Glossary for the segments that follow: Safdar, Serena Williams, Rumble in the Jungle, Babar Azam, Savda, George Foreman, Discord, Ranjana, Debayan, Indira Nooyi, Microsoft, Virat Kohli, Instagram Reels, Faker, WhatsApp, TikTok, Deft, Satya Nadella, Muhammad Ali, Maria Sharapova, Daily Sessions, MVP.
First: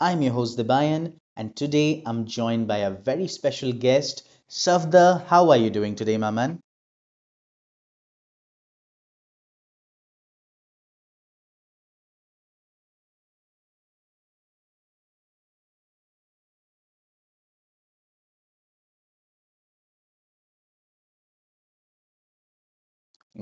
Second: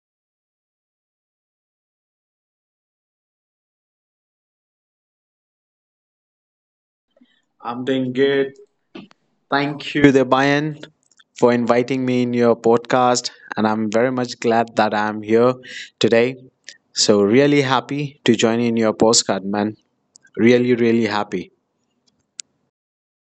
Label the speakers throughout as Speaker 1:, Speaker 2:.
Speaker 1: I'm your host Debayan and today I'm joined by a very special guest, Savda. How are you doing today, my man?
Speaker 2: I'm doing good. Thank you, Debayan, for inviting me in your podcast. And I'm very much glad that I'm here today. So, really happy to join in your postcard, man. Really, really happy.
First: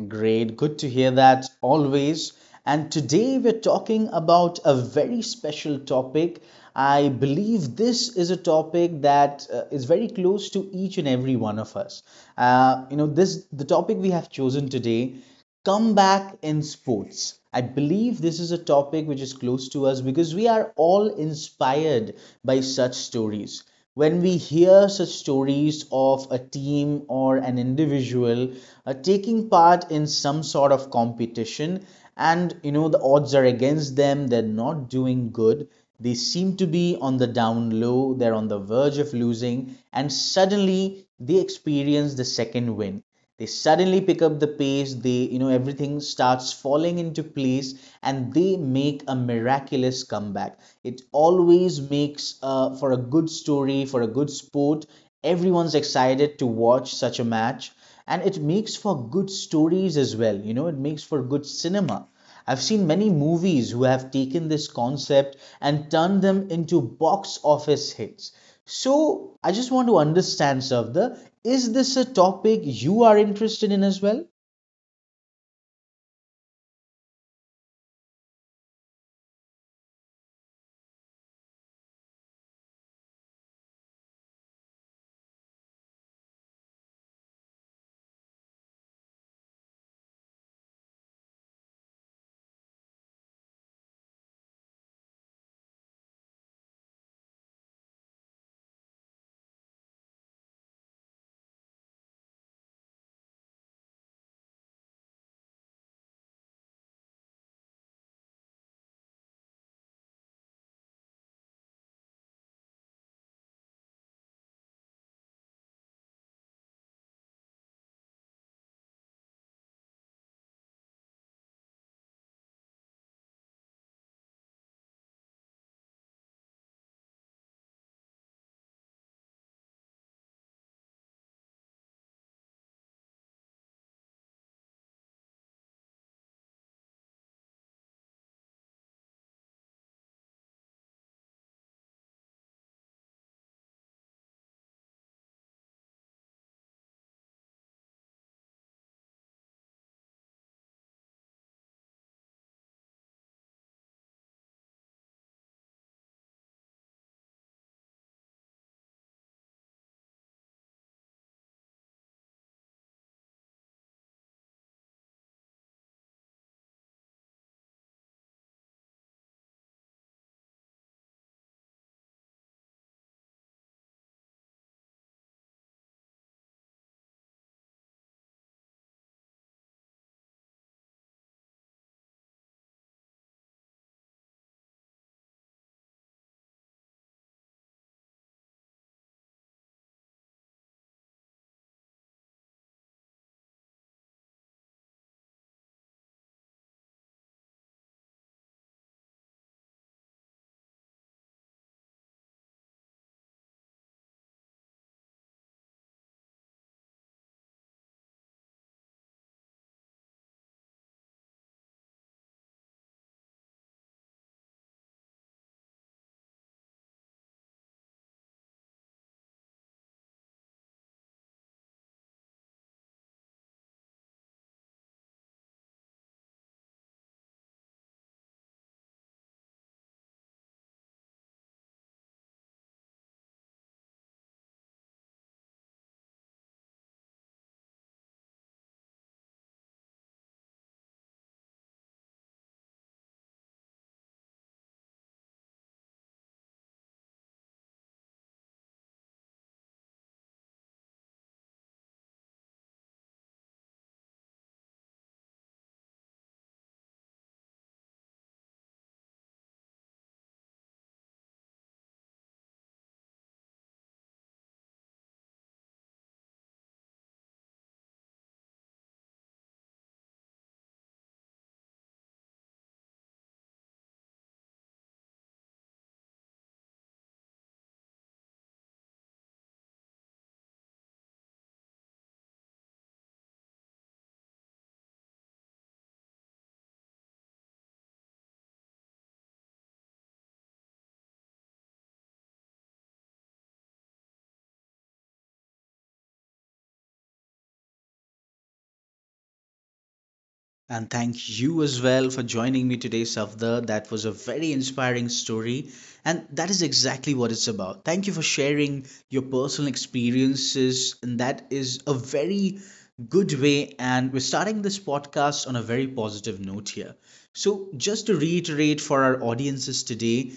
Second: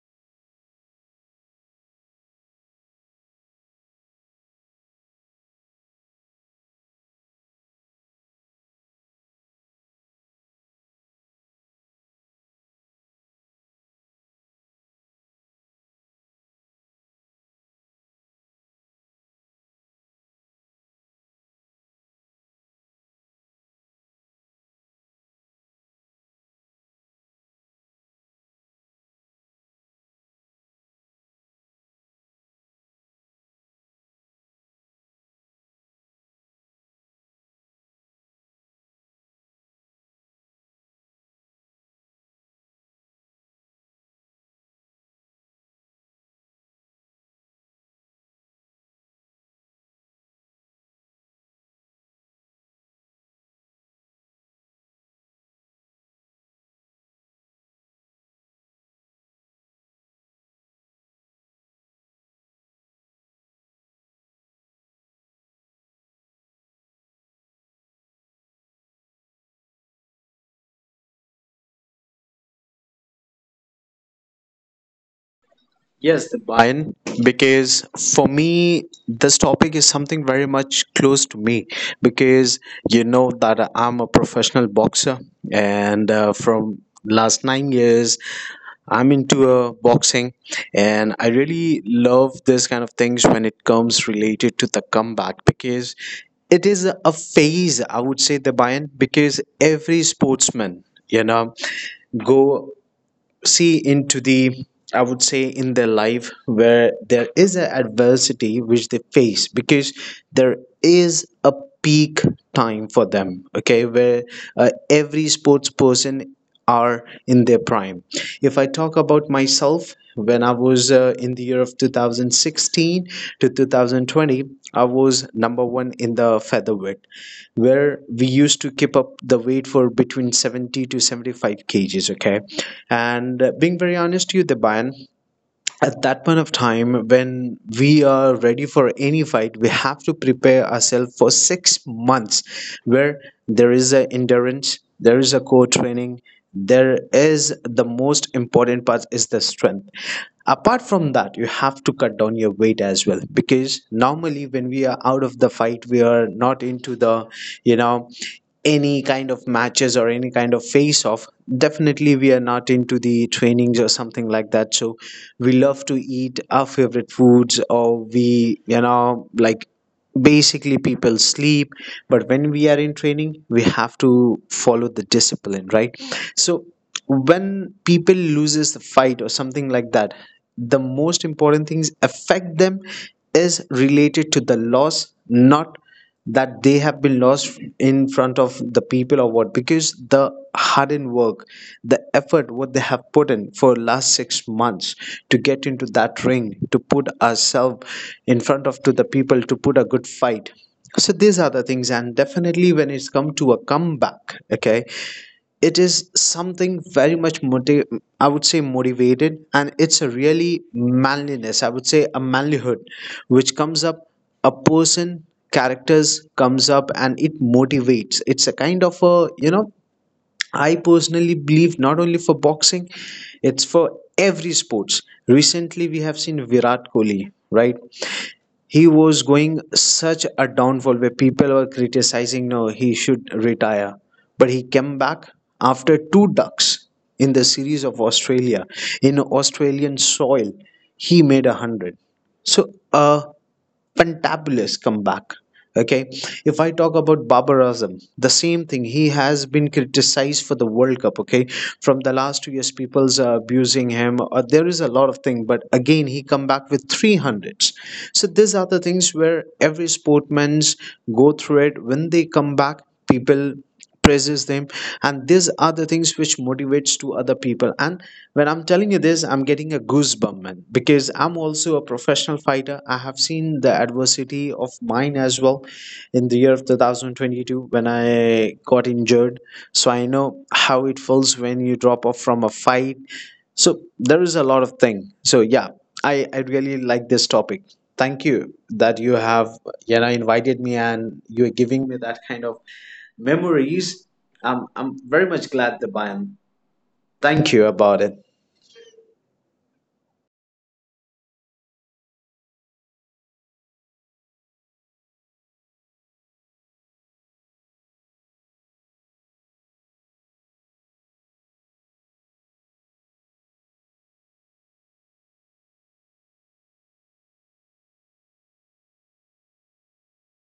Speaker 1: Great, good to hear that always. And today we're talking about a very special topic. I believe this is a topic that is very close to each and every one of us. This the topic we have chosen today, comeback in sports. I believe this is a topic which is close to us because we are all inspired by such stories. When we hear such stories of a team or an individual taking part in some sort of competition, and you know the odds are against them, they're not doing good, they seem to be on the down low, they're on the verge of losing, and suddenly they experience the second win, they suddenly pick up the pace, they, you know, everything starts falling into place and they make a miraculous comeback. It always makes for a good story, for a good sport. Everyone's excited to watch such a match, and it makes for good stories as well, you know, it makes for good cinema. I've seen many movies who have taken this concept and turned them into box office hits. So I just want to understand, Savda, is this a topic you are interested in as well?
Speaker 2: Yes, the buy-in, because for me, this topic is something very much close to me, because you know that I'm a professional boxer, and from last 9 years, I'm into boxing, and I really love this kind of things when it comes related to the comeback, because it is a phase. I would say the buy-in because every sportsman, you know, go see into the I would say in their life where there is an adversity which they face, because there is a peak time for them. Okay, where every sports person are in their prime. If I talk about myself, when I was in the year of 2016 to 2020, I was number one in the featherweight, where we used to keep up the weight for between 70 to 75 kgs. Okay, and being very honest to you, the Bayan, at that point of time when we are ready for any fight, we have to prepare ourselves for 6 months, where there is a endurance, there is a core training, there is the most important part is the strength. Apart from that, you have to cut down your weight as well, because normally when we are out of the fight, we are not into the you know any kind of matches or any kind of face off. Definitely, we are not into the trainings or something like that. So we love to eat our favorite foods, or we like basically people sleep. But when we are in training, we have to follow the discipline, right? So when people loses the fight or something like that, the most important things affect them is related to the loss, not that they have been lost in front of the people or what, because the hardened work, the effort what they have put in for last 6 months to get into that ring, to put ourselves in front of to the people to put a good fight. So these are the things. And definitely when it's come to a comeback, okay, it is something very much I would say motivated, and it's a really manliness, I would say a manlyhood, which comes up a person characters comes up and it motivates. It's a kind of a I personally believe not only for boxing, it's for every sports. Recently, we have seen Virat Kohli, right? He was going such a downfall where people were criticizing, no, he should retire. But he came back after two ducks in the series of Australia, in Australian soil. He made 100. So, fantabulous comeback. Okay, if I talk about Babar Azam, the same thing. He has been criticized for the World Cup. Okay, from the last 2 years, people's are abusing him. There is a lot of thing, but again, he come back with three hundreds. So these are the things where every sportman's go through it. When they come back, people praises them, and these are the things which motivates to other people. And when I'm telling you this, I'm getting a goosebump, man, because I'm also a professional fighter. I have seen the adversity of mine as well in the year of 2022 when I got injured. So I know how it feels when you drop off from a fight. So there is a lot of thing. So yeah, I really like this topic. Thank you that you have invited me and you're giving me that kind of memories. I'm very much glad that I am. Thank you about it.
Speaker 1: And thank you as well for joining me today, Safda. That was a very inspiring story, and that is exactly what it's about. Thank you for sharing your personal experiences, and that is a very good way. And we're starting this podcast on a very positive note here. So, just to reiterate for our audiences today,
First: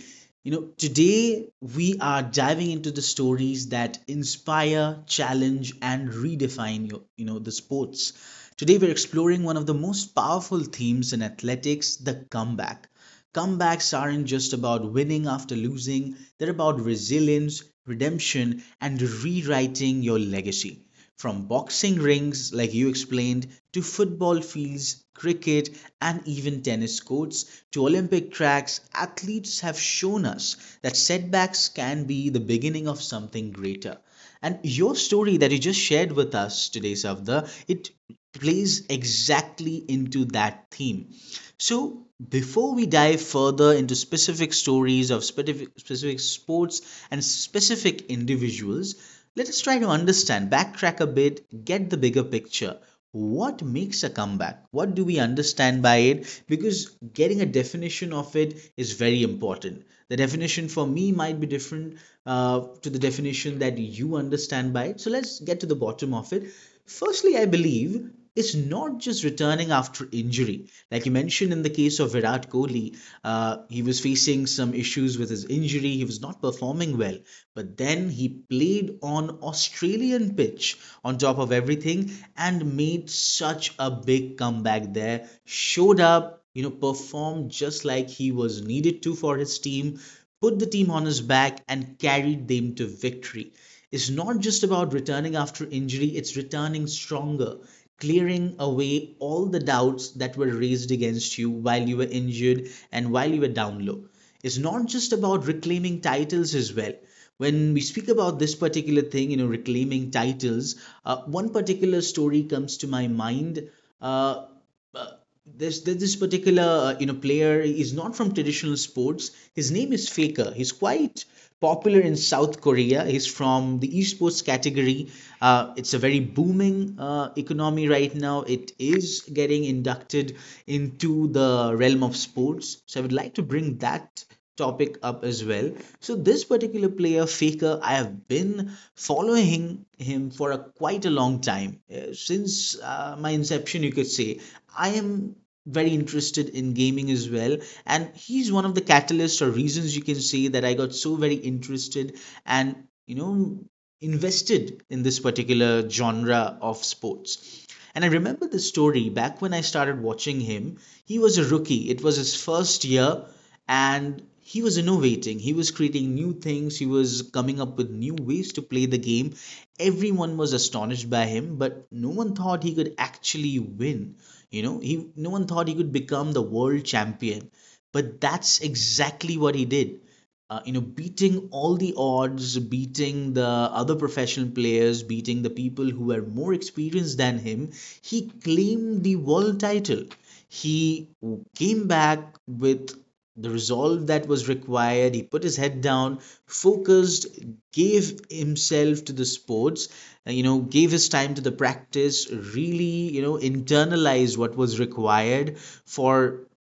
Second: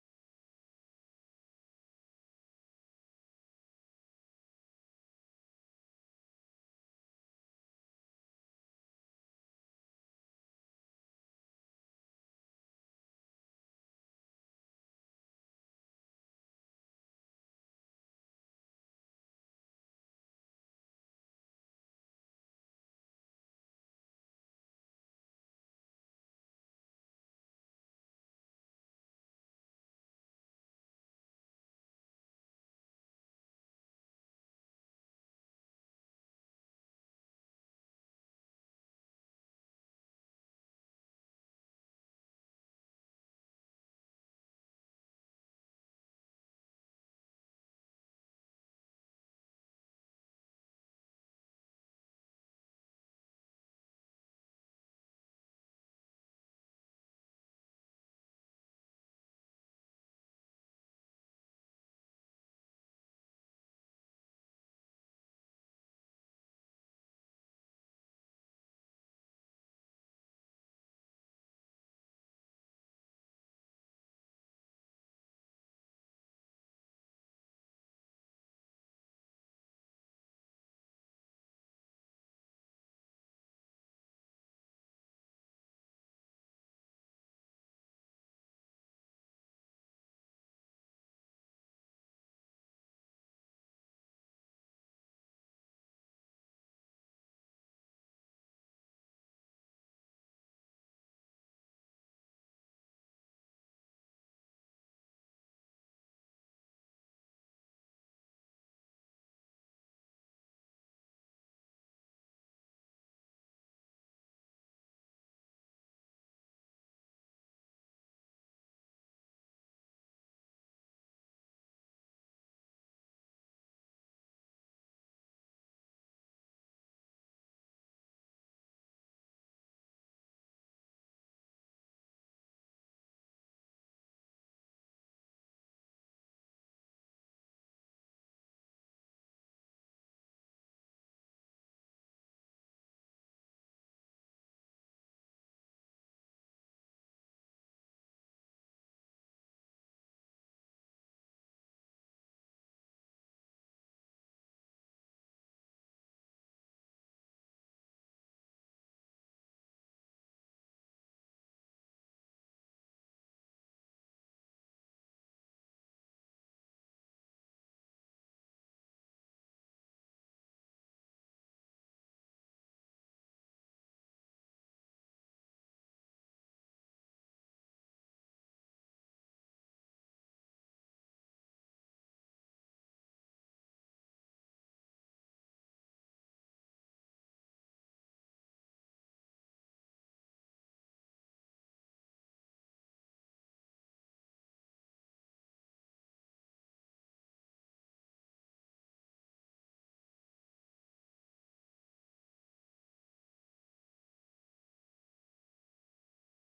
Speaker 1: you know, today we are diving into the stories that inspire, challenge, and redefine your, you know, the sports. Today, we're exploring one of the most powerful themes in athletics, the comeback. Comebacks aren't just about winning after losing, they're about resilience, redemption, and rewriting your legacy. From boxing rings, like you explained, to football fields, cricket, and even tennis courts, to Olympic tracks, athletes have shown us that setbacks can be the beginning of something greater. And your story that you just shared with us today, Savda, it plays exactly into that theme. So, before we dive further into specific stories of specific, specific sports and specific individuals, let us try to understand, backtrack a bit, get the bigger picture. What makes a comeback? What do we understand by it? Because getting a definition of it is very important. The definition for me might be different to the definition that you understand by it. So let's get to the bottom of it. Firstly, I believe it's not just returning after injury. Like you mentioned in the case of Virat Kohli, he was facing some issues with his injury. He was not performing well, but then he played on Australian pitch on top of everything and made such a big comeback there. Showed up, you know, performed just like he was needed to for his team, put the team on his back, and carried them to victory. It's not just about returning after injury, it's returning stronger, clearing away all the doubts that were raised against you while you were injured and while you were down low. It's not just about reclaiming titles as well. When we speak about this particular thing, you know, reclaiming titles, one particular story comes to my mind. Uh, uh, this particular you know player is not from traditional sports. His name is Faker. He's quite popular in South Korea. He's from the esports category. It's a very booming economy right now. It is getting inducted into the realm of sports. So I would like to bring that topic up as well. So this particular player, Faker, I have been following him for a quite a long time. Since my inception, you could say. I am very interested in gaming as well, and he's one of the catalysts or reasons you can say that I got so very interested and, you know, invested in this particular genre of sports. And I remember the story back when I started watching him. He was a rookie, it was his first year, and he was innovating. He was creating new things, he was coming up with new ways to play the game. Everyone was astonished by him, but no one thought he could actually win. You know, he no one thought he could become the world champion. But that's exactly what he did, you know, beating all the odds, beating the other professional players, beating the people who were more experienced than him, he claimed the world title. He came back with the resolve that was required. He put his head down, focused, gave himself to the sports, you know, gave his time to the practice, really, you know, internalized what was required for,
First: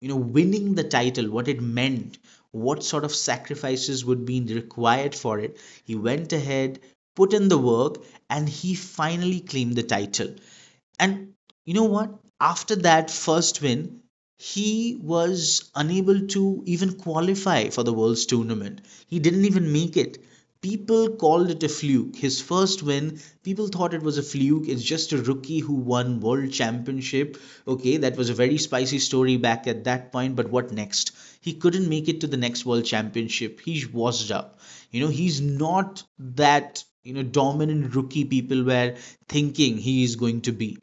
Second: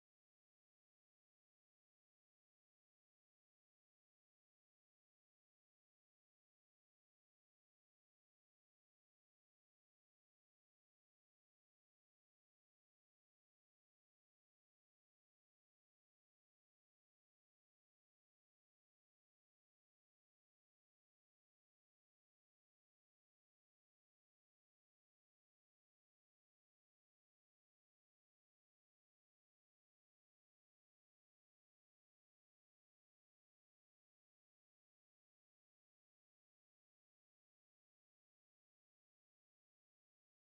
Speaker 1: you know, winning the title, what it meant, what sort of sacrifices would be required for it. He went ahead, put in the work, and he finally claimed the title. And you know what? After that first win, he was unable to even qualify for the World's tournament. He didn't even make it. People called it a fluke. His first win, people thought it was a fluke. It's just a rookie who won World Championship. Okay, that was a very spicy story back at that point, but what next? He couldn't make it to the next World Championship. He's washed up. You know, he's not that, you know, dominant rookie people were thinking he is going to be.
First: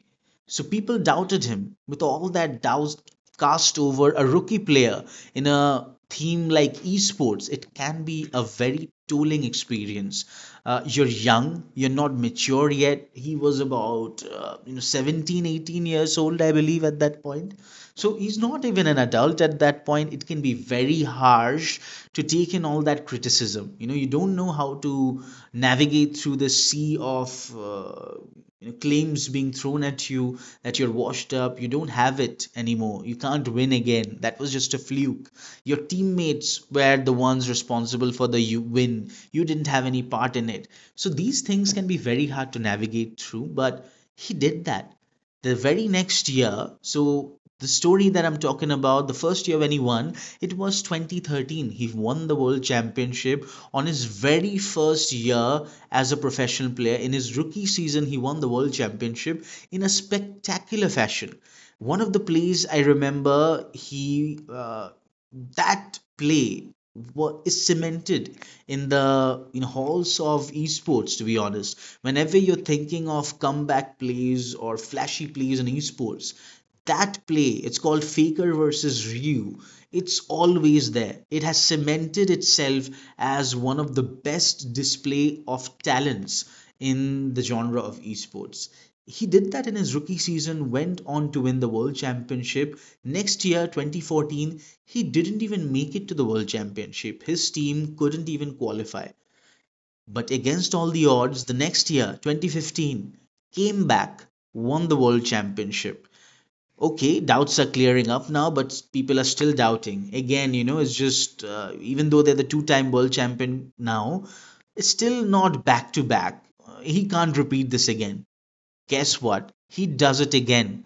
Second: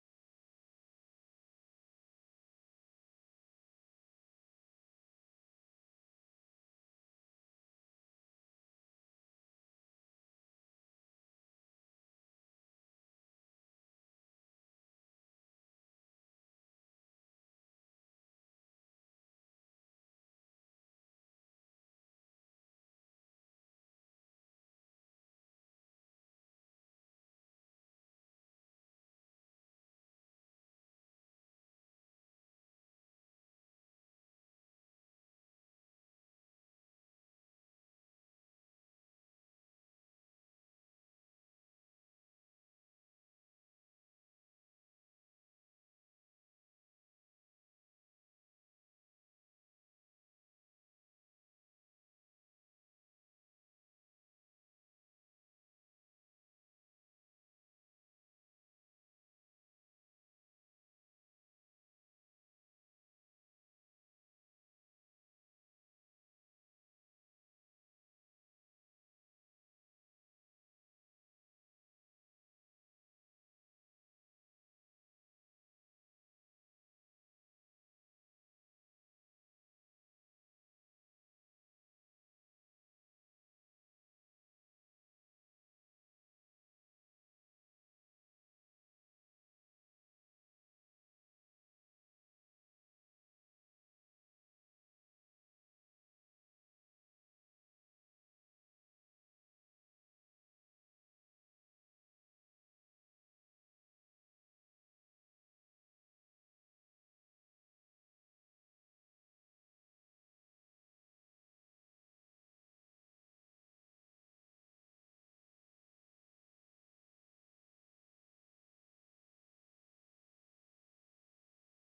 Speaker 1: So people doubted him. With all that doubt cast over a rookie player in a theme like esports, it can be a very tolling experience. You're young, you're not mature yet. He was about you know 17, 18 years old, I believe, at that point. So he's not even an adult at that point. It can be very harsh to take in all that criticism. You know, you don't know how to navigate through the sea of you know, claims being thrown at you that you're washed up. You don't have it anymore. You can't win again. That was just a fluke. Your teammates were the ones responsible for the win. You didn't have any part in it. So these things can be very hard to navigate through, but he did that the very next year. So the story that I'm talking about, the first year when he won, it was 2013. He won the world championship on his very first year as a professional player. In his rookie season he won the world championship in a spectacular fashion. One of the plays I remember, he that play is cemented in the in halls of esports, to be honest. Whenever you're thinking of comeback plays or flashy plays in esports, that play, it's called Faker versus Ryu, it's always there. It has cemented itself as one of the best display of talents in the genre of esports. He did that in his rookie season, went on to win the World Championship. Next year, 2014, he didn't even make it to the World Championship. His team couldn't even qualify. But against all the odds, the next year, 2015, came back, won the World Championship. Okay, doubts are clearing up now, but people are still doubting. Again, you know, it's just, even though they're the two time world champion now, it's still not back to back. He can't repeat this again. Guess what? He does it again.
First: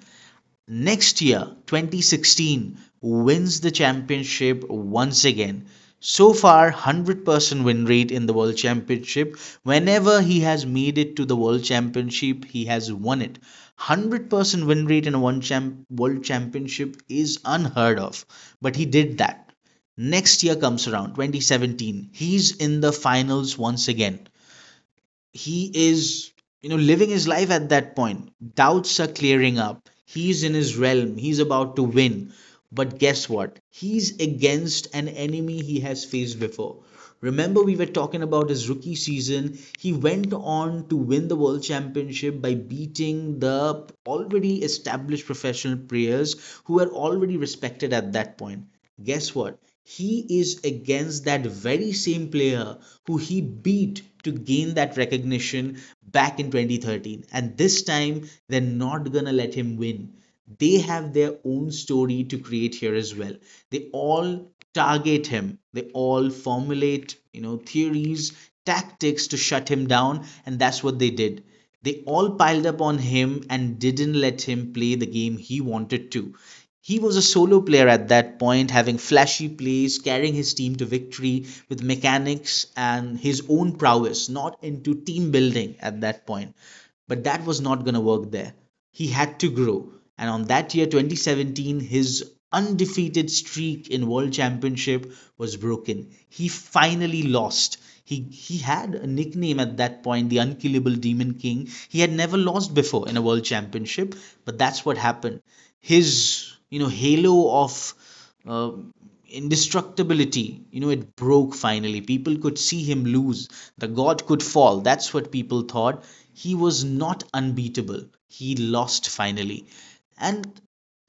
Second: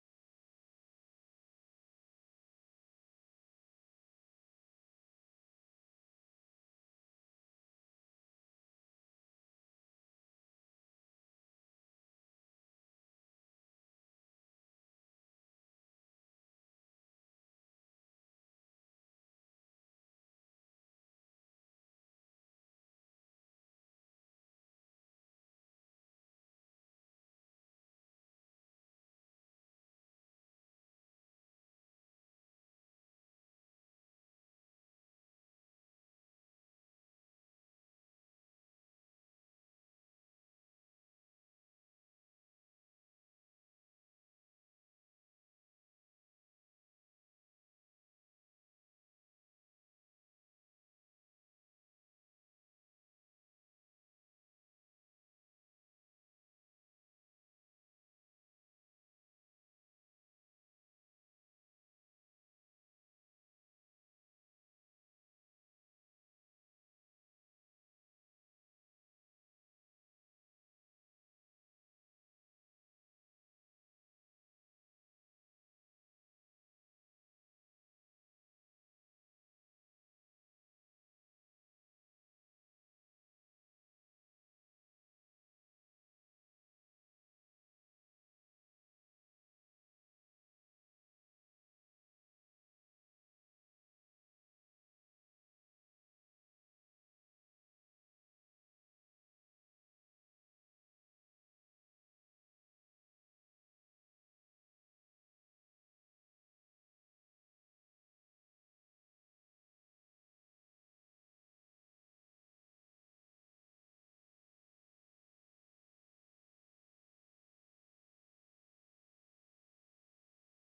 Speaker 1: Next year, 2016, wins the championship once again. So far, 100% win rate in the World Championship. Whenever he has made it to the World Championship, he has won it. 100% win rate in a World Championship is unheard of, but he did that. Next year comes around, 2017. He's in the finals once again. He is, you know, living his life at that point. Doubts are clearing up, he's in his realm, he's about to win. But guess what? He's against an enemy he has faced before. Remember, we were talking about his rookie season. He went on to win the World Championship by beating the already established professional players who were already respected at that point. Guess what? He is against that very same player who he beat to gain that recognition back in 2013. And this time, they're not gonna let him win. They have their own story to create here as well. They all target him. They all formulate, you know, theories, tactics to shut him down, and that's what they did. They all piled up on him and didn't let him play the game he wanted to. He was a solo player at that point, having flashy plays, carrying his team to victory with mechanics and his own prowess, not into team building at that point. But that was not going to work there, he had to grow. And on that year, 2017, his undefeated streak in World Championship was broken. He finally lost. He had a nickname at that point, the Unkillable Demon King. He had never lost before in a World Championship, but that's what happened. His, halo of uh, indestructibility, it broke finally. People could see him lose. The god could fall, that's what people thought. He was not unbeatable, he lost finally. And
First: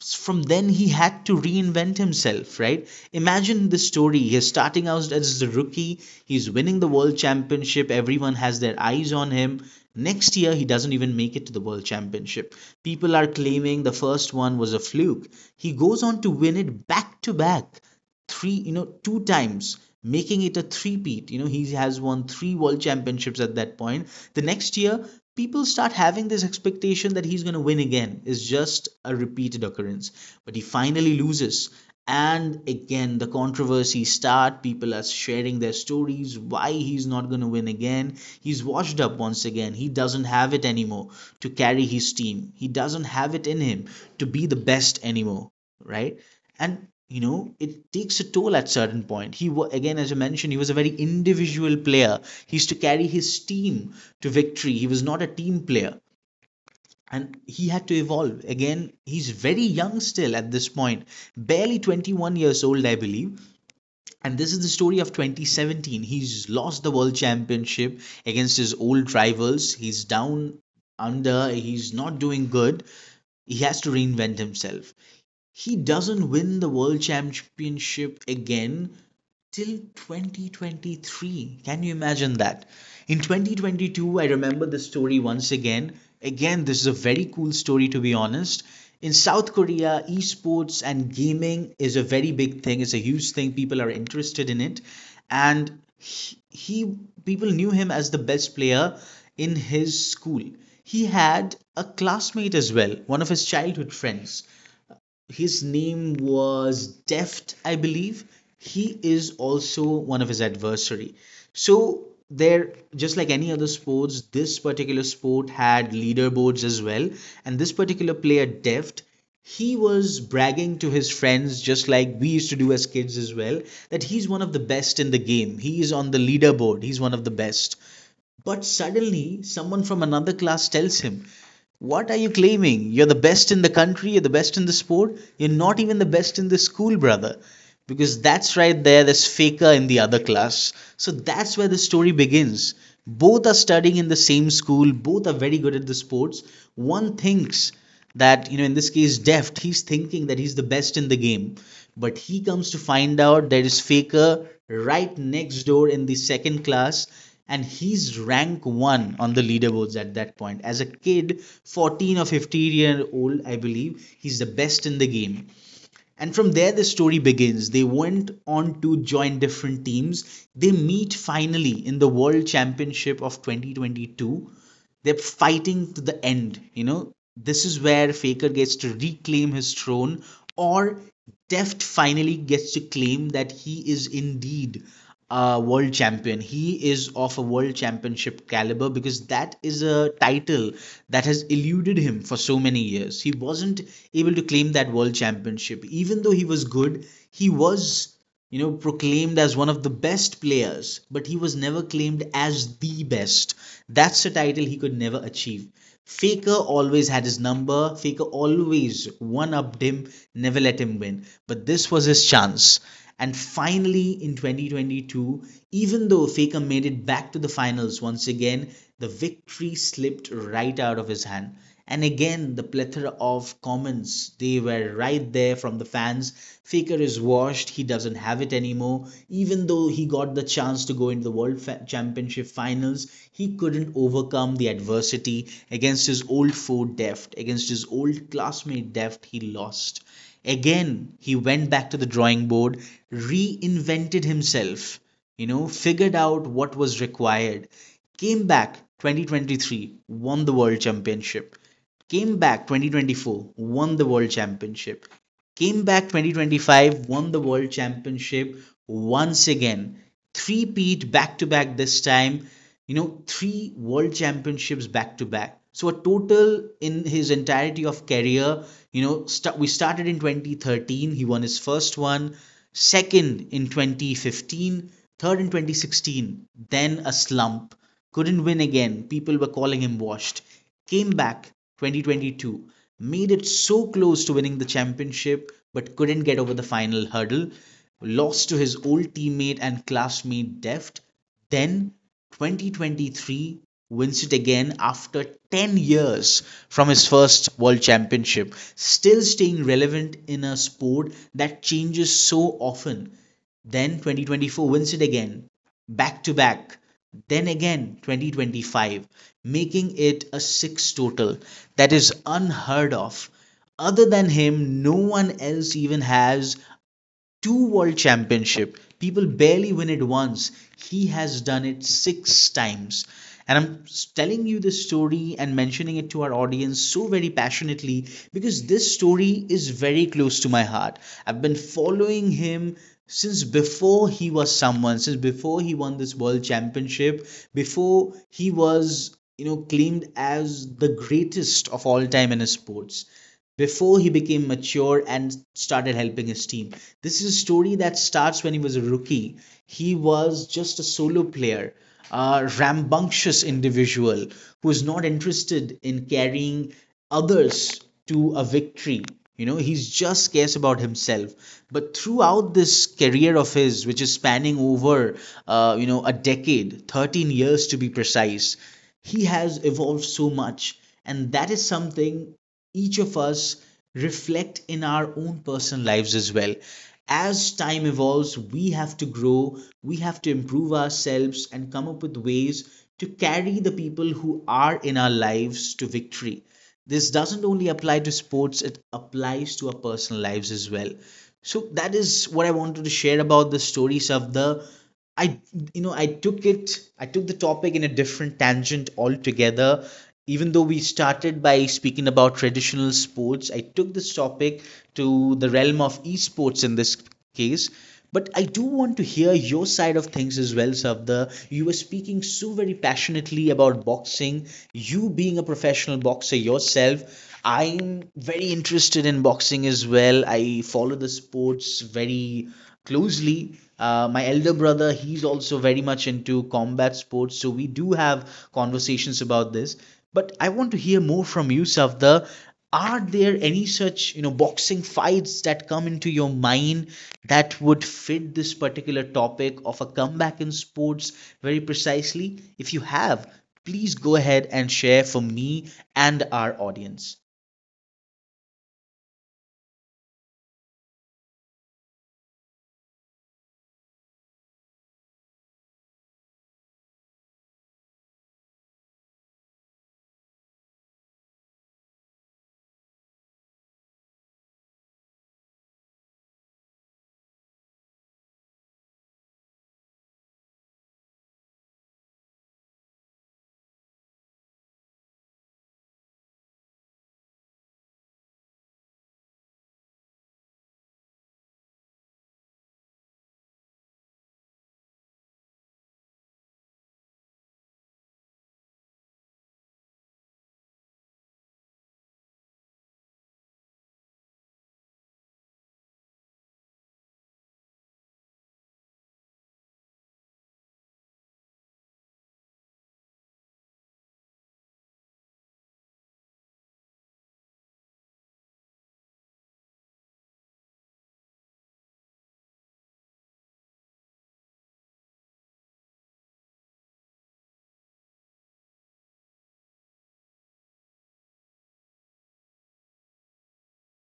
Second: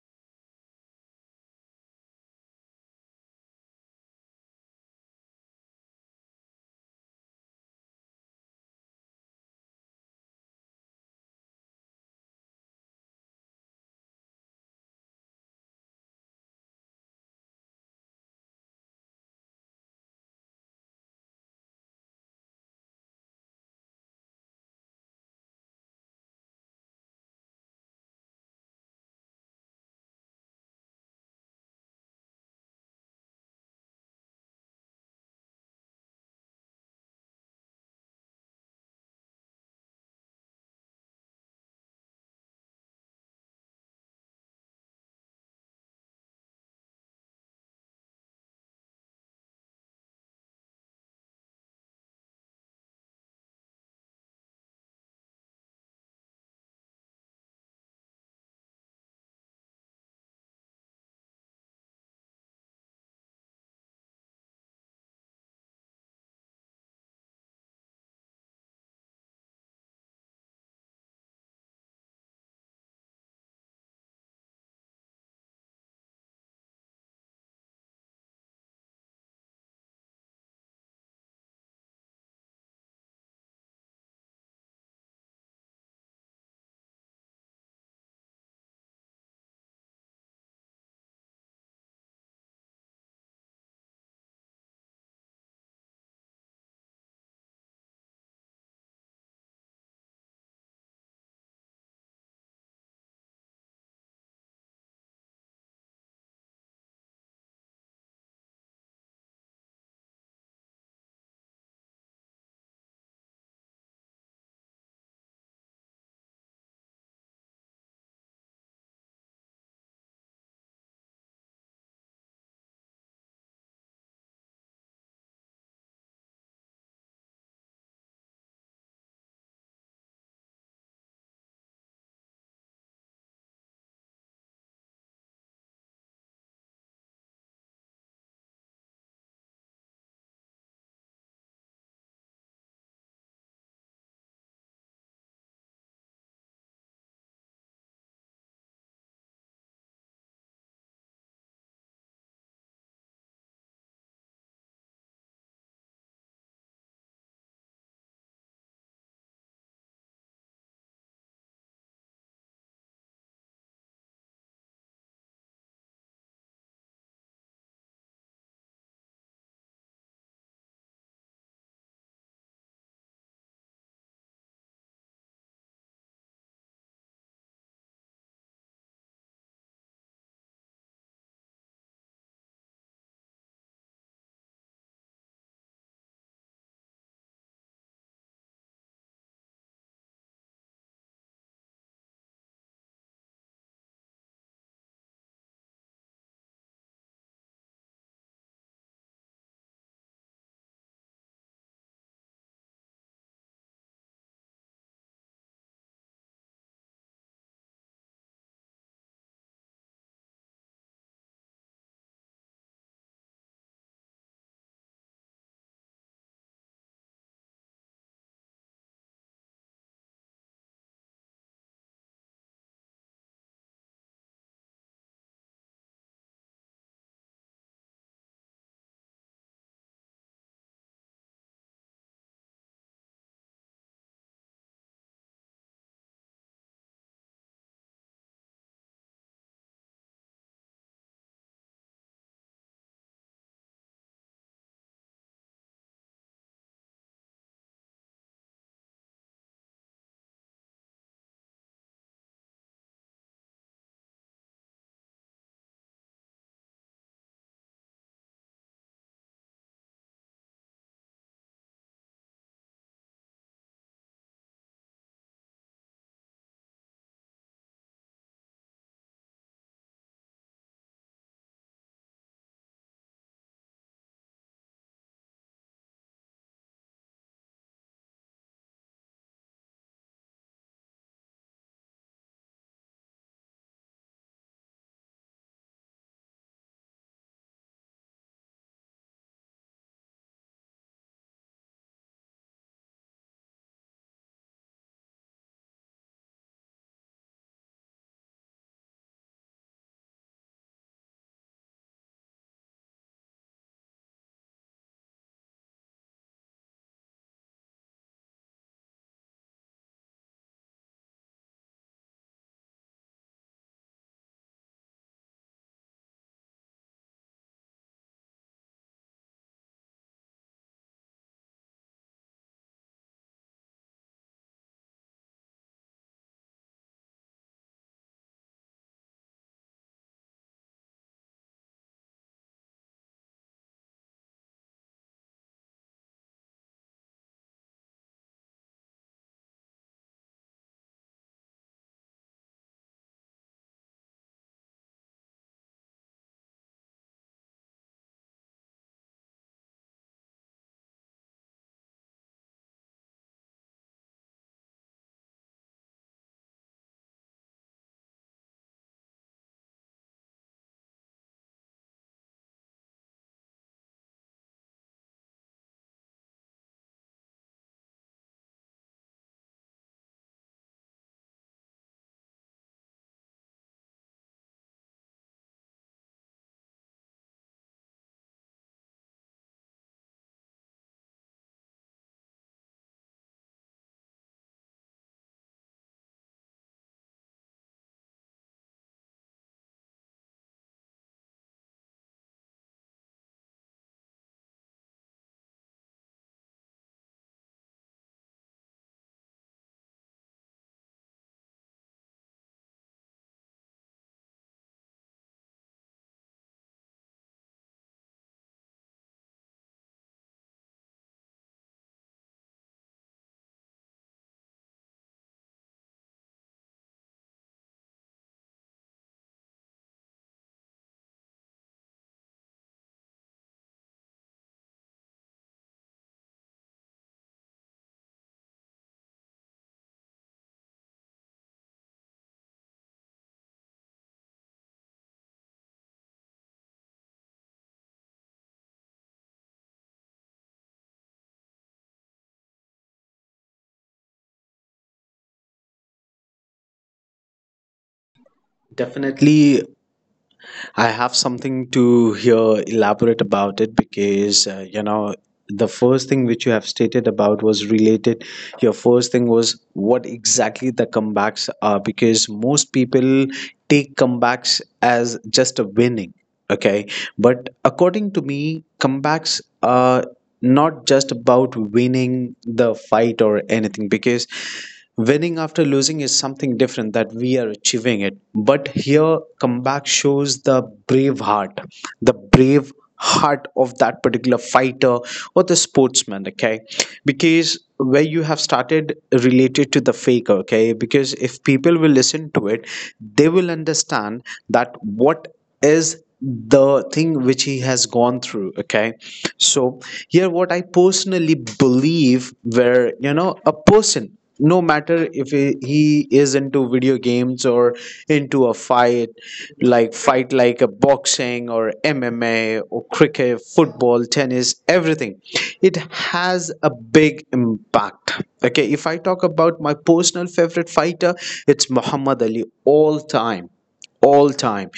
Speaker 1: from then he had to reinvent himself, right? Imagine the story. He's starting out as a rookie, he's winning the world championship, everyone has their eyes on him. Next year, he doesn't even make it to the world championship. People are claiming the first one was a fluke. He goes on to win it back to back three, two times, making it a three-peat. You know, he has won three world championships at that point. The next year, people start having this expectation that he's going to win again. It's just a repeated occurrence. But he finally loses. And again, the controversy starts. People are sharing their stories. Why he's not going to win again? He's washed up once again. He doesn't have it anymore to carry his team. He doesn't have it in him to be the best anymore, right? And it takes a toll at certain point. He again, as I mentioned, he was a very individual player. He used to carry his team to victory, he was not a team player. And he had to evolve again. He's very young still at this point, barely 21 years old, I believe. And this is the story of 2017. He's lost the world championship against his old rivals. He's down under, he's not doing good. He has to reinvent himself. He doesn't win the world championship again till 2023. Can you imagine that? In 2022, I remember the story once again. Again, this is a very cool story to be honest. In South Korea, esports and gaming is a very big thing. It's a huge thing, people are interested in it. And he people knew him as the best player in his school. He had a classmate as well, one of his childhood friends. His name was Deft, I believe. He is also one of his adversary. So there, just like any other sports, this particular sport had leaderboards as well. And this particular player, Deft, he was bragging to his friends, just like we used to do as kids as well, that he's one of the best in the game. He is on the leaderboard. He's one of the best. But suddenly, someone from another class tells him, what are you claiming? You're the best in the country, you're the best in the sport, you're not even the best in the school, brother. Because that's right there, there's Faker in the other class. So that's where the story begins. Both are studying in the same school, both are very good at the sports. One thinks that, you know, in this case, Deft, he's thinking that he's the best in the game, but he comes to find out there is Faker right next door in the second class, and he's rank one on the leaderboards at that point. As a kid, 14 or 15-year-old, I believe, he's the best in the game. And from there, the story begins. They went on to join different teams. They meet finally in the World Championship of 2022. They're fighting to the end. You know, this is where Faker gets to reclaim his throne, or Deft finally gets to claim that he is indeed a world champion. He is of a world championship caliber, because that is a title that has eluded him for so many years. He wasn't able to claim that world championship, even though he was good. He was, you know, proclaimed as one of the best players, but he was never claimed as the best. That's a title he could never achieve. Faker always had his number. Faker always one upped him, never let him win. But this was his chance. And finally, in 2022, even though Faker made it back to the finals once again, the victory slipped right out of his hand. And again, the plethora of comments. They were right there from the fans. Faker is washed. He doesn't have it anymore. Even though he got the chance to go into the World Championship finals, he couldn't overcome the adversity against his old foe Deft, against his old classmate Deft. He lost. Again, he went back to the drawing board, reinvented himself, you know, figured out what was required. Came back 2023, won the world championship. Came back 2024, won the world championship. Came back 2025, won the world championship once again. Three-peat back-to-back this time. You know, three world championships back to back. So a total in his entirety of career, you know, we started in 2013. He won his first one, second in 2015, third in 2016. Then a slump, couldn't win again. People were calling him washed. Came back 2022, made it so close to winning the championship, but couldn't get over the final hurdle. Lost to his old teammate and classmate Deft. Then 2023 wins it again after 10 years from his first world championship, still staying relevant in a sport that changes so often. Then 2024 wins it again, back to back. Then again 2025, making it a six total that is unheard of. Other than him, no one else even has two world championship. People barely win it once, he has done it six times. And I'm telling you this story and mentioning it to our audience so very passionately because this story is very close to my heart. I've been following him since before he was someone, since before he won this world championship, before he was, you know, claimed as the greatest of all time in his sports, before he became mature and started helping his team. This is a story that starts when he was a rookie. He was just a solo player, a rambunctious individual who is not interested in carrying others to a victory. You know, he's just cares about himself. But throughout this career of his, which is spanning over, you know, a decade, 13 years to be precise, he has evolved so much. And that is something each of us reflect in our own personal lives as well. As time evolves, we have to grow, we have to improve ourselves, and come up with ways to carry the people who are in our lives to victory. This doesn't only apply to sports, it applies to our personal lives as well. So, that is what I wanted to share about the stories of the I you know I took it I took the topic in a different tangent altogether. Even though we started by speaking about traditional sports, I took this topic to the realm of esports in this case. But I do want to hear your side of things as well, Savda. You were speaking so very passionately about boxing. You being a professional boxer yourself, I'm very interested in boxing as well. I follow the sports very closely. My elder brother, he's also very much into combat sports, so we do have conversations about this. But I want to hear more from you, Savda. Are there any such, you know, boxing fights that come into your mind that would fit this particular topic of a comeback in sports very precisely? If you have, please go ahead and share for me and our audience.
Speaker 2: Definitely, I have something to hear elaborate about it, because the first thing which you have stated about was related. Your first thing was what exactly the comebacks are, because most people take comebacks as just a winning. Okay, but according to me, comebacks are not just about winning the fight or anything, because winning after losing is something different that we are achieving it. But here comeback shows the brave heart, the brave heart of that particular fighter or the sportsman. Okay, because where you have started related to the Faker, okay, because if people will listen to it, they will understand that what is the thing which he has gone through. Okay, so here what I personally believe, where a person, no matter if he is into video games or into a fight, like fight like a boxing or MMA or cricket, football, tennis, everything, it has a big impact. Okay, if I talk about my personal favorite fighter, it's Muhammad Ali, all time, all time.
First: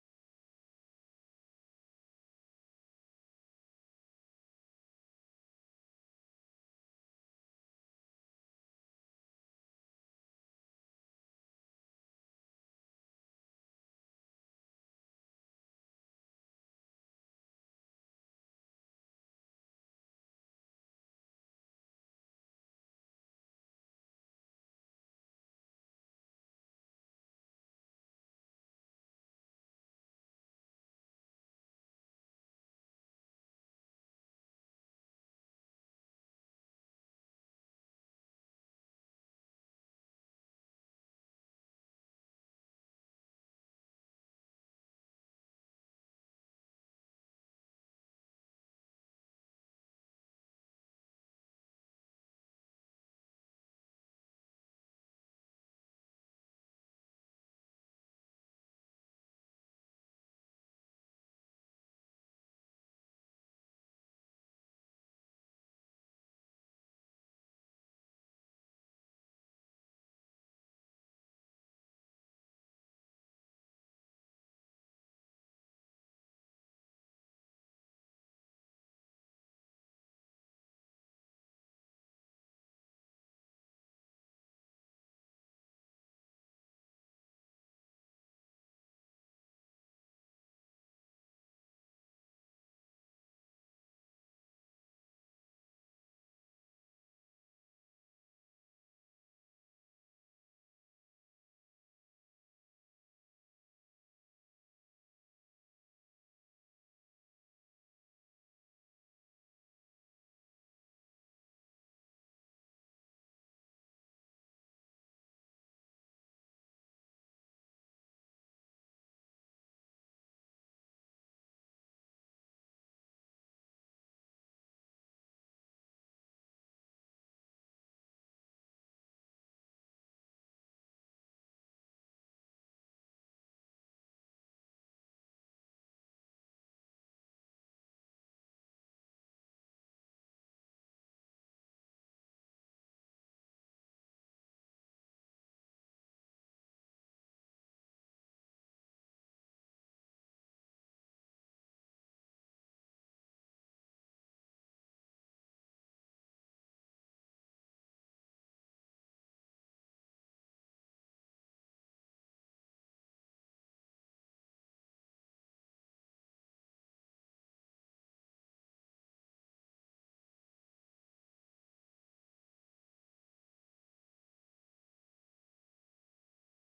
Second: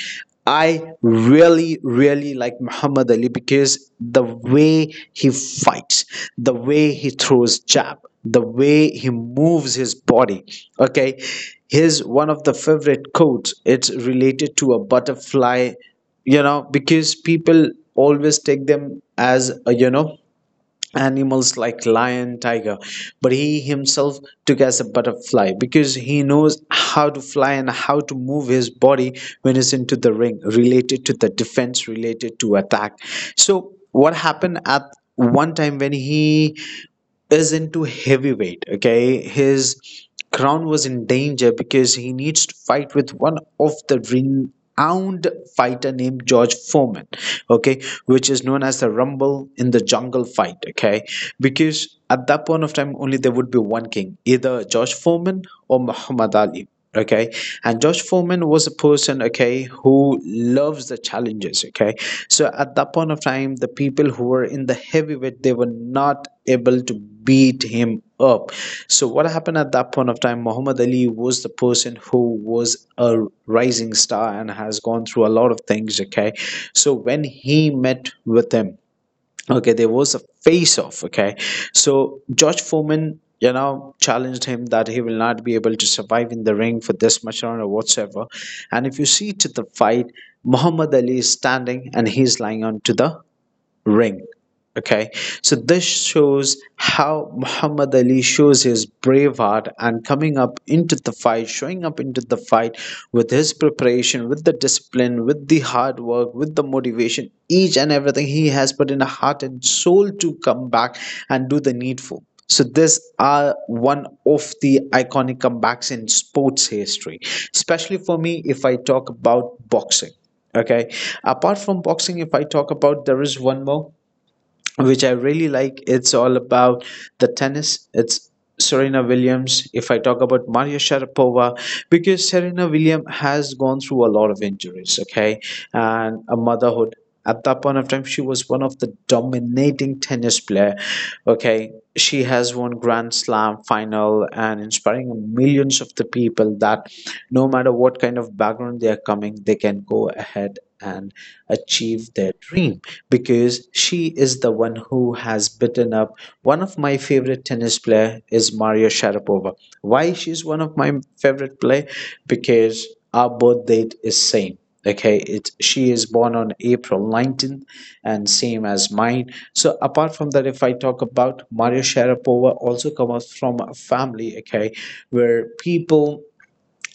Speaker 2: I really, really like Muhammad Ali because the way he fights, the way he throws jab, the way he moves his body. Okay, his one of the favorite quotes, it's related to a butterfly, you know, because people always take them as a, animals like lion, tiger, but he himself took as a butterfly because he knows how to fly and how to move his body when he's into the ring, related to the defense, related to attack. So what happened at one time when he is into heavyweight? Okay, his crown was in danger because he needs to fight with one of the renowned fighter named George Foreman. Okay, which is known as the Rumble in the Jungle fight. Okay, because at that point of time, only there would be one king, either George Foreman or Muhammad Ali. Okay, and Josh Foreman was a person, okay, who loves the challenges. Okay, so at that point of time, the people who were in the heavyweight, they were not able to beat him up. So what happened at that point of time? Muhammad Ali was the person who was a rising star and has gone through a lot of things. Okay, so when he met with him, okay, there was a face off. Okay, so George Foreman, challenged him that he will not be able to survive in the ring for this much round or whatsoever. And if you see to the fight, Muhammad Ali is standing and he's lying on to the ring. Okay, so this shows how Muhammad Ali shows his brave heart and coming up into the fight, showing up into the fight with his preparation, with the discipline, with the hard work, with the motivation, each and everything he has put in a heart and soul to come back and do the needful. So these are one of the iconic comebacks in sports history, especially for me if I talk about boxing. Okay. Apart from boxing, if I talk about, there is one more which I really like. It's all about the tennis. It's Serena Williams. If I talk about Maria Sharapova, because Serena Williams has gone through a lot of injuries, okay, and a motherhood. At that point of time, she was one of the dominating tennis player. Okay, she has won Grand Slam final and inspiring millions of the people that no matter what kind of background they are coming, they can go ahead and achieve their dream, because she is the one who has beaten up one of my favorite tennis player is Maria Sharapova. Why she's one of my favorite player? Because our birth date is same. Okay, it she is born on April 19th and same as mine. So apart from that, if I talk about Maria Sharapova, also comes from a family, okay, where people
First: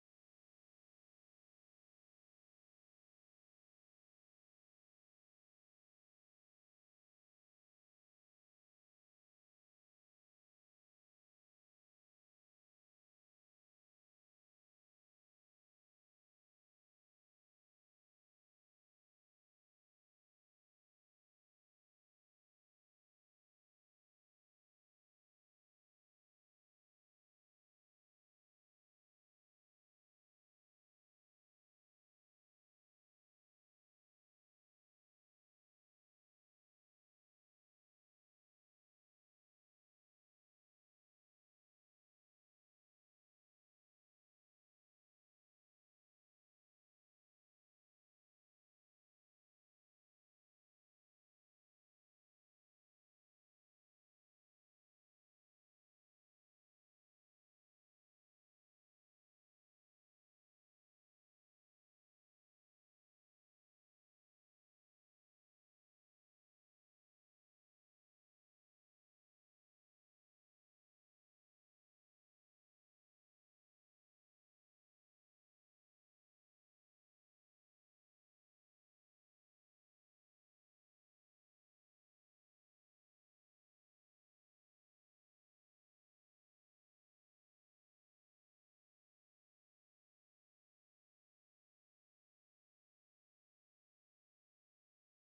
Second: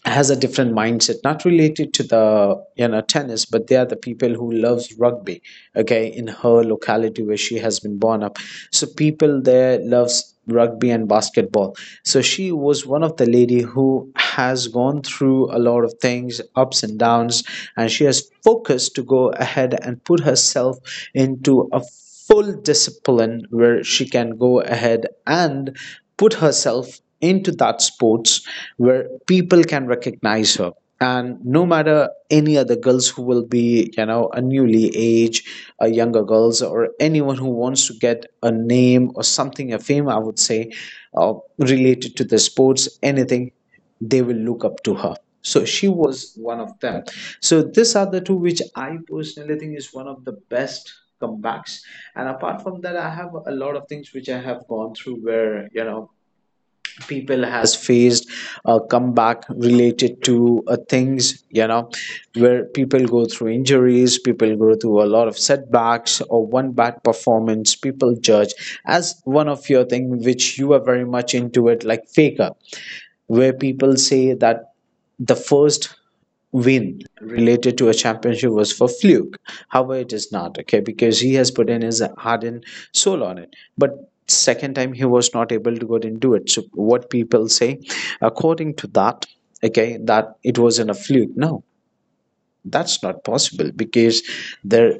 Speaker 2: has a different mindset, not related to the tennis, but they are the people who loves rugby, okay, in her locality where she has been born up. So people there loves rugby and basketball. So she was one of the lady who has gone through a lot of things, ups and downs, and she has focused to go ahead and put herself into a full discipline where she can go ahead and put herself into that sports where people can recognize her. And no matter any other girls who will be, a newly age, a younger girls, or anyone who wants to get a name or something, a fame, I would say, related to the sports anything, they will look up to her. So she was one of them. So these are the two which I personally think is one of the best comebacks. And apart from that, I have a lot of things which I have gone through where, people has faced a comeback related to things, where people go through injuries, people go through a lot of setbacks, or one bad performance people judge as one of your thing which you are very much into it, like Faker, where people say that the first win related to a championship was for fluke. However, it is not, okay, because he has put in his heart and soul on it, but second time he was not able to go and do it. So what people say according to that, okay, that it was in a fluke. No, that's not possible, because there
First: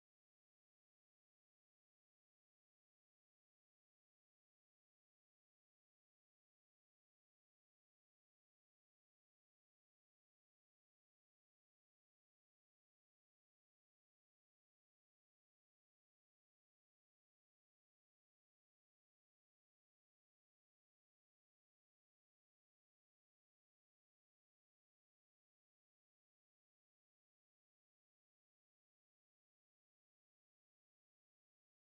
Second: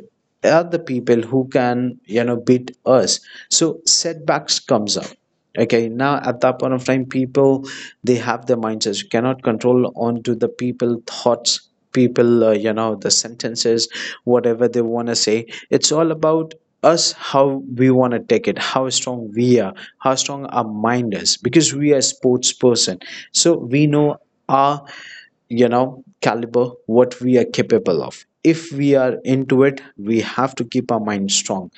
Speaker 2: are the people who can, beat us. So setbacks comes up, okay. Now at that point of time, people, they have their mindsets. You cannot control onto the people thoughts, people, the sentences whatever they want to say, it's all about us, how we want to take it, how strong we are, how strong our mind is, because we are a sports person. So we know our, caliber, what we are capable of. If we are into it, we have to keep our mind strong.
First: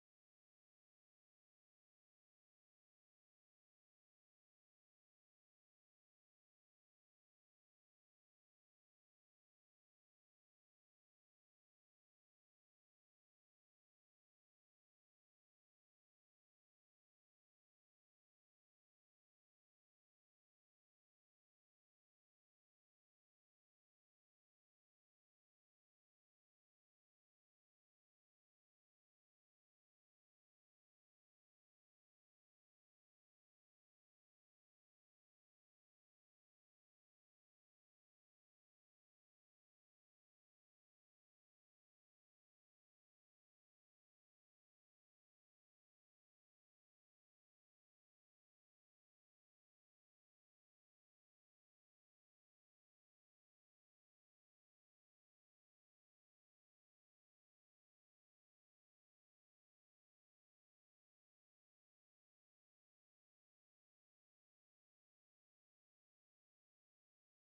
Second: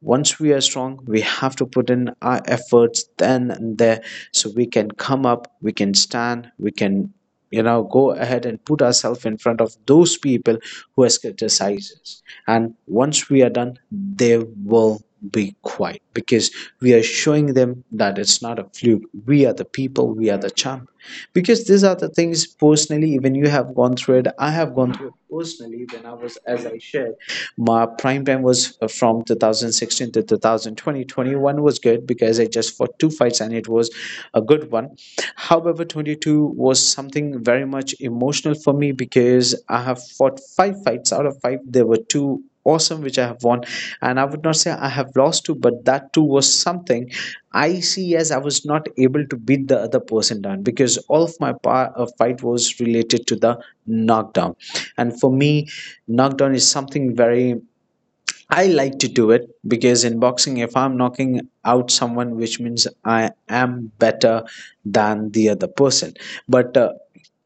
Speaker 2: Once we are strong, we have to put in our efforts then and there, so we can come up, we can stand, we can, go ahead and put ourselves in front of those people who has criticized us. And once we are done, they will be quiet, because we are showing them that it's not a fluke, we are the people, we are the champ. Because these are the things personally, even you have gone through it, I have gone through it personally. When I was, as I shared, my prime time was from 2016 to 2020 21 was good, because I just fought two fights and it was a good one. However, 22 was something very much emotional for me, because I have fought five fights, out of five there were two awesome which I have won, and I would not say I have lost two, but that too was something I see as I was not able to beat the other person down, because all of my part of fight was related to the knockdown. And for me, knockdown is something very, I like to do it, because in boxing, if I'm knocking out someone, which means I am better than the other person. But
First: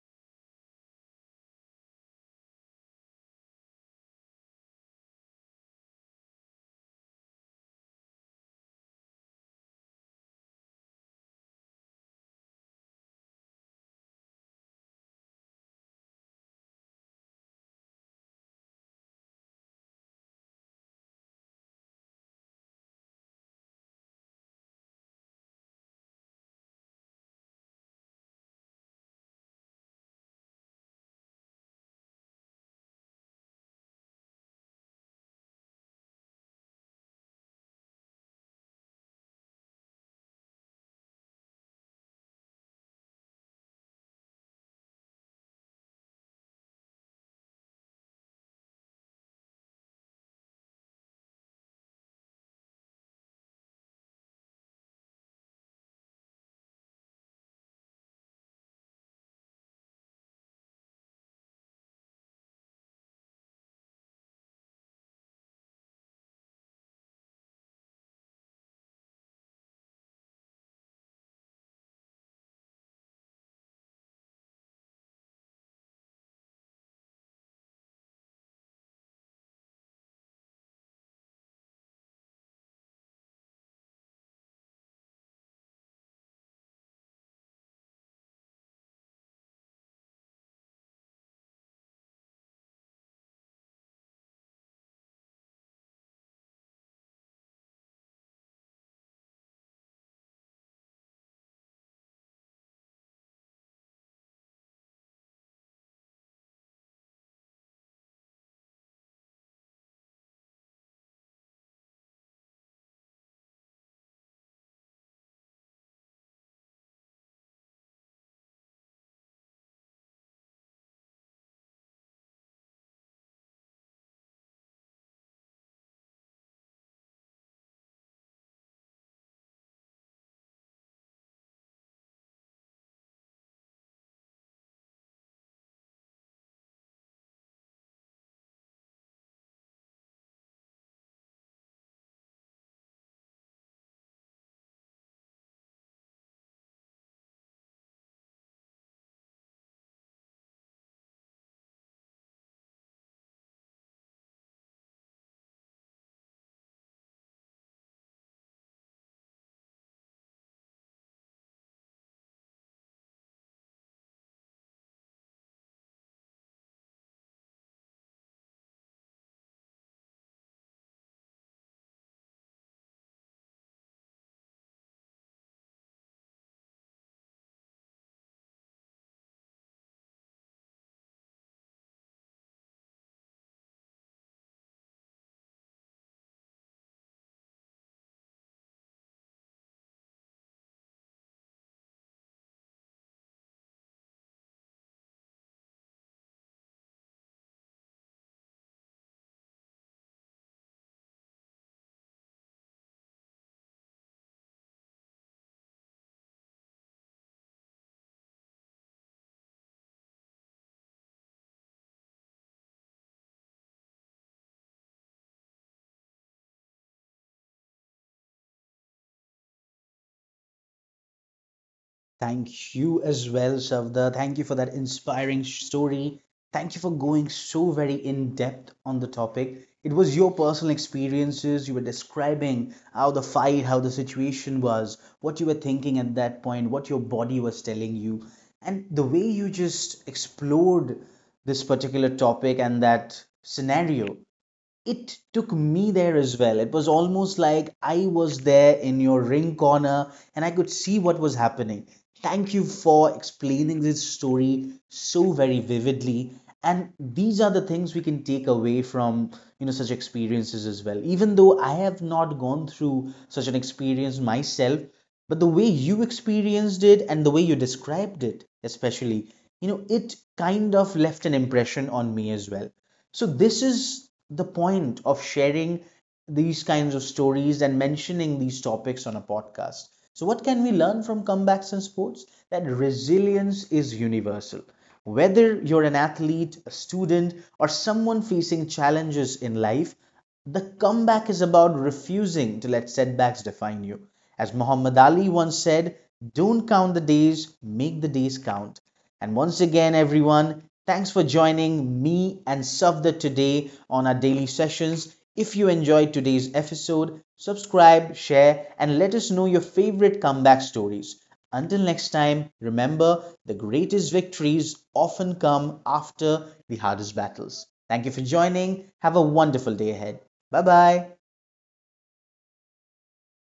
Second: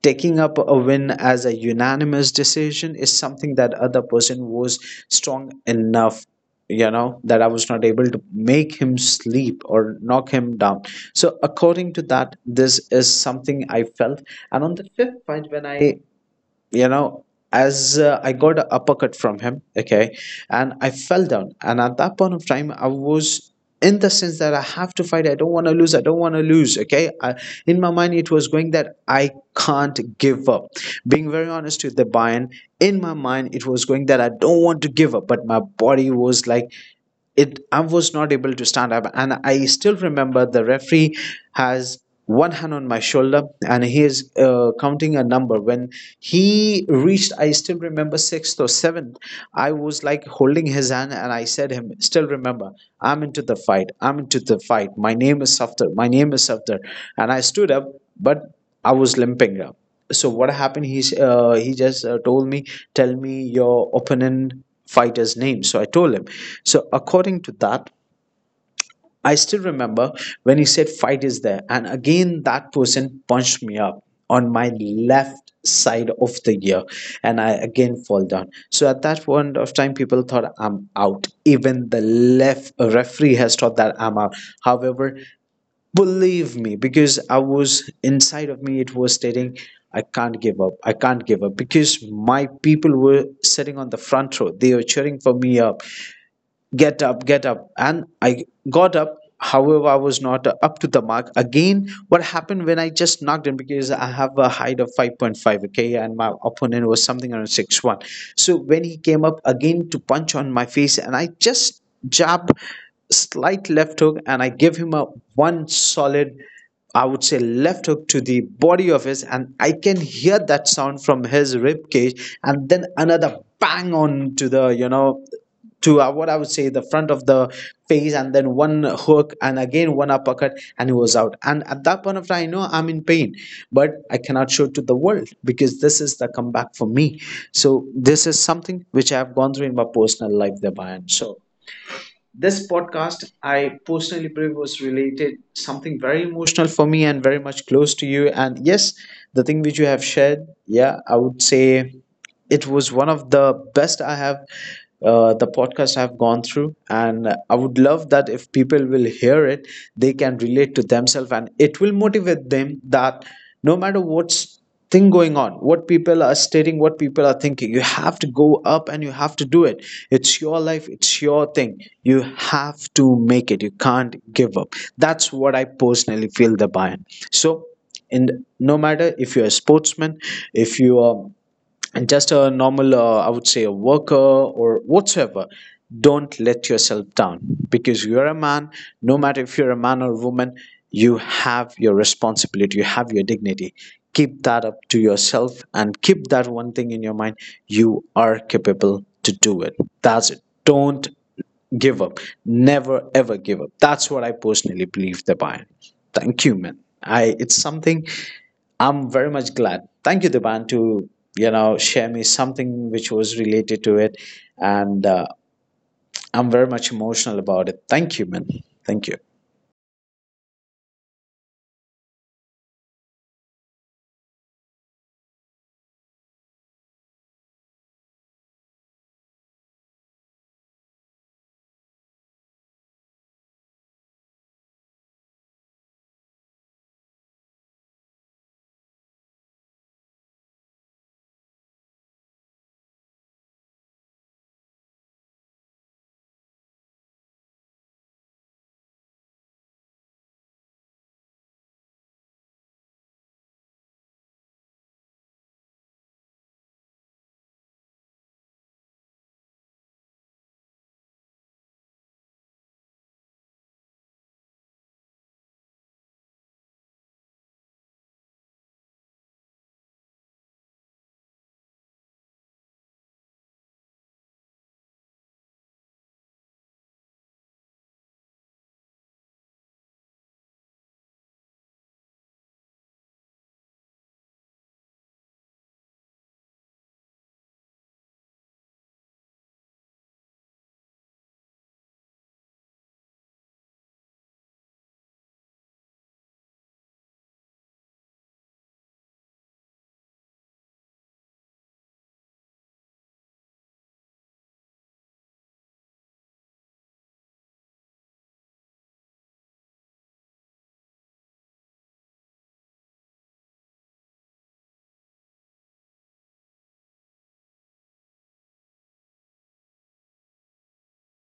Speaker 2: taking up a win as a unanimous decision is something that other person was strong enough, that I was not able to make him sleep or knock him down. So according to that, this is something I felt. And on the fifth fight, when I, you know as I got an uppercut from him, okay, and I fell down. And at that point of time, I was in the sense that I have to fight, I don't want to lose I don't want to lose okay. In my mind it was going that I can't give up. Being very honest with the Bayern, in my mind it was going that I don't want to give up, but my body was like it. I was not able to stand up. And I still remember the referee has one hand on my shoulder and he is, counting a number. When he reached, I still remember, sixth or seventh, I was like holding his hand and I said him, still remember, I'm into the fight, my name is Safdar, my name is Safdar. And I stood up, but I was limping up. So what happened, he just told me, tell me your opponent fighter's name. So I told him. So according to that, I still remember when he said, fight is there. And again, that person punched me up on my left side of the ear. And I again fall down. So at that point of time, people thought I'm out. Even the left referee has thought that I'm out. However, believe me, because I was, inside of me it was stating, I can't give up, I can't give up, because my people were sitting on the front row, they were cheering for me up, get up, get up. And I got up. However, I was not up to the mark. Again, what happened, when I just knocked him, because I have a height of 5.5, okay, and my opponent was something around 6'1". So when he came up again to punch on my face, and I just jab, slight left hook, and I give him a one solid, I would say, left hook to the body of his, and I can hear that sound from his rib cage. And then another bang on to the you know to what I would say, the front of the face, and then one hook and again one uppercut, and he was out. And at that point of time, I know I'm in pain, but I cannot show it to the world, because this is the comeback for me. So this is something which I have gone through in my personal life, Debayan. So this podcast I personally believe was related something very emotional for me and very much close to you. And yes, the thing which you have shared, yeah, I would say it was one of the best I have, the podcast I've gone through. And I would love that if people will hear it, they can relate to themselves, and it will motivate them that no matter what's thing going on, what people are stating, what people are thinking, you have to go up and you have to do it. It's your life, it's your thing. You have to make it. You can't give up. That's what I personally feel the buy-in. So, in no matter if you're a sportsman, if you are and just a normal, I would say, a worker, or whatsoever, don't let yourself down. Because you're a man, no matter if you're a man or a woman, you have your responsibility, you have your dignity, keep that up to yourself and keep that one thing in your mind, you are capable to do it. That's it. Don't give up, never ever give up. That's what I personally believe, the by. Thank you, man. I, it's something, I'm very much glad. Thank you, Deban, to share me something which was related to it, and I'm very much emotional about it. Thank you, man. Thank you.
Speaker 1: Thank you as well, Shavda. Thank you for that inspiring story. Thank you for going so very in depth on the topic. It was your personal experiences. You were describing how the fight, how the situation was, what you were thinking at that point, what your body was telling you. And the way you just explored this particular topic and that scenario, it took me there as well. It was almost like I was there in your ring corner and I could see what was happening. Thank you for explaining this story so very vividly. And these are the things we can take away from, you know, such experiences as well. Even though I have not gone through such an experience myself, but the way you experienced it and the way you described it, especially, you know, it kind of left an impression on me as well. So, this is the point of sharing these kinds of stories and mentioning these topics on a podcast. So, what can we learn from comebacks in sports? That resilience is universal. Whether you're an athlete, a student, or someone facing challenges in life, the comeback is about refusing to let setbacks define you. As Muhammad Ali once said, don't count the days, make the days count. And once again, everyone, thanks for joining me and Safda today on our daily sessions. If you enjoyed today's episode, subscribe, share, and let us know your favorite comeback stories. Until next time, remember the greatest victories often come after the hardest battles. Thank you for joining. Have a wonderful day ahead. 拜拜。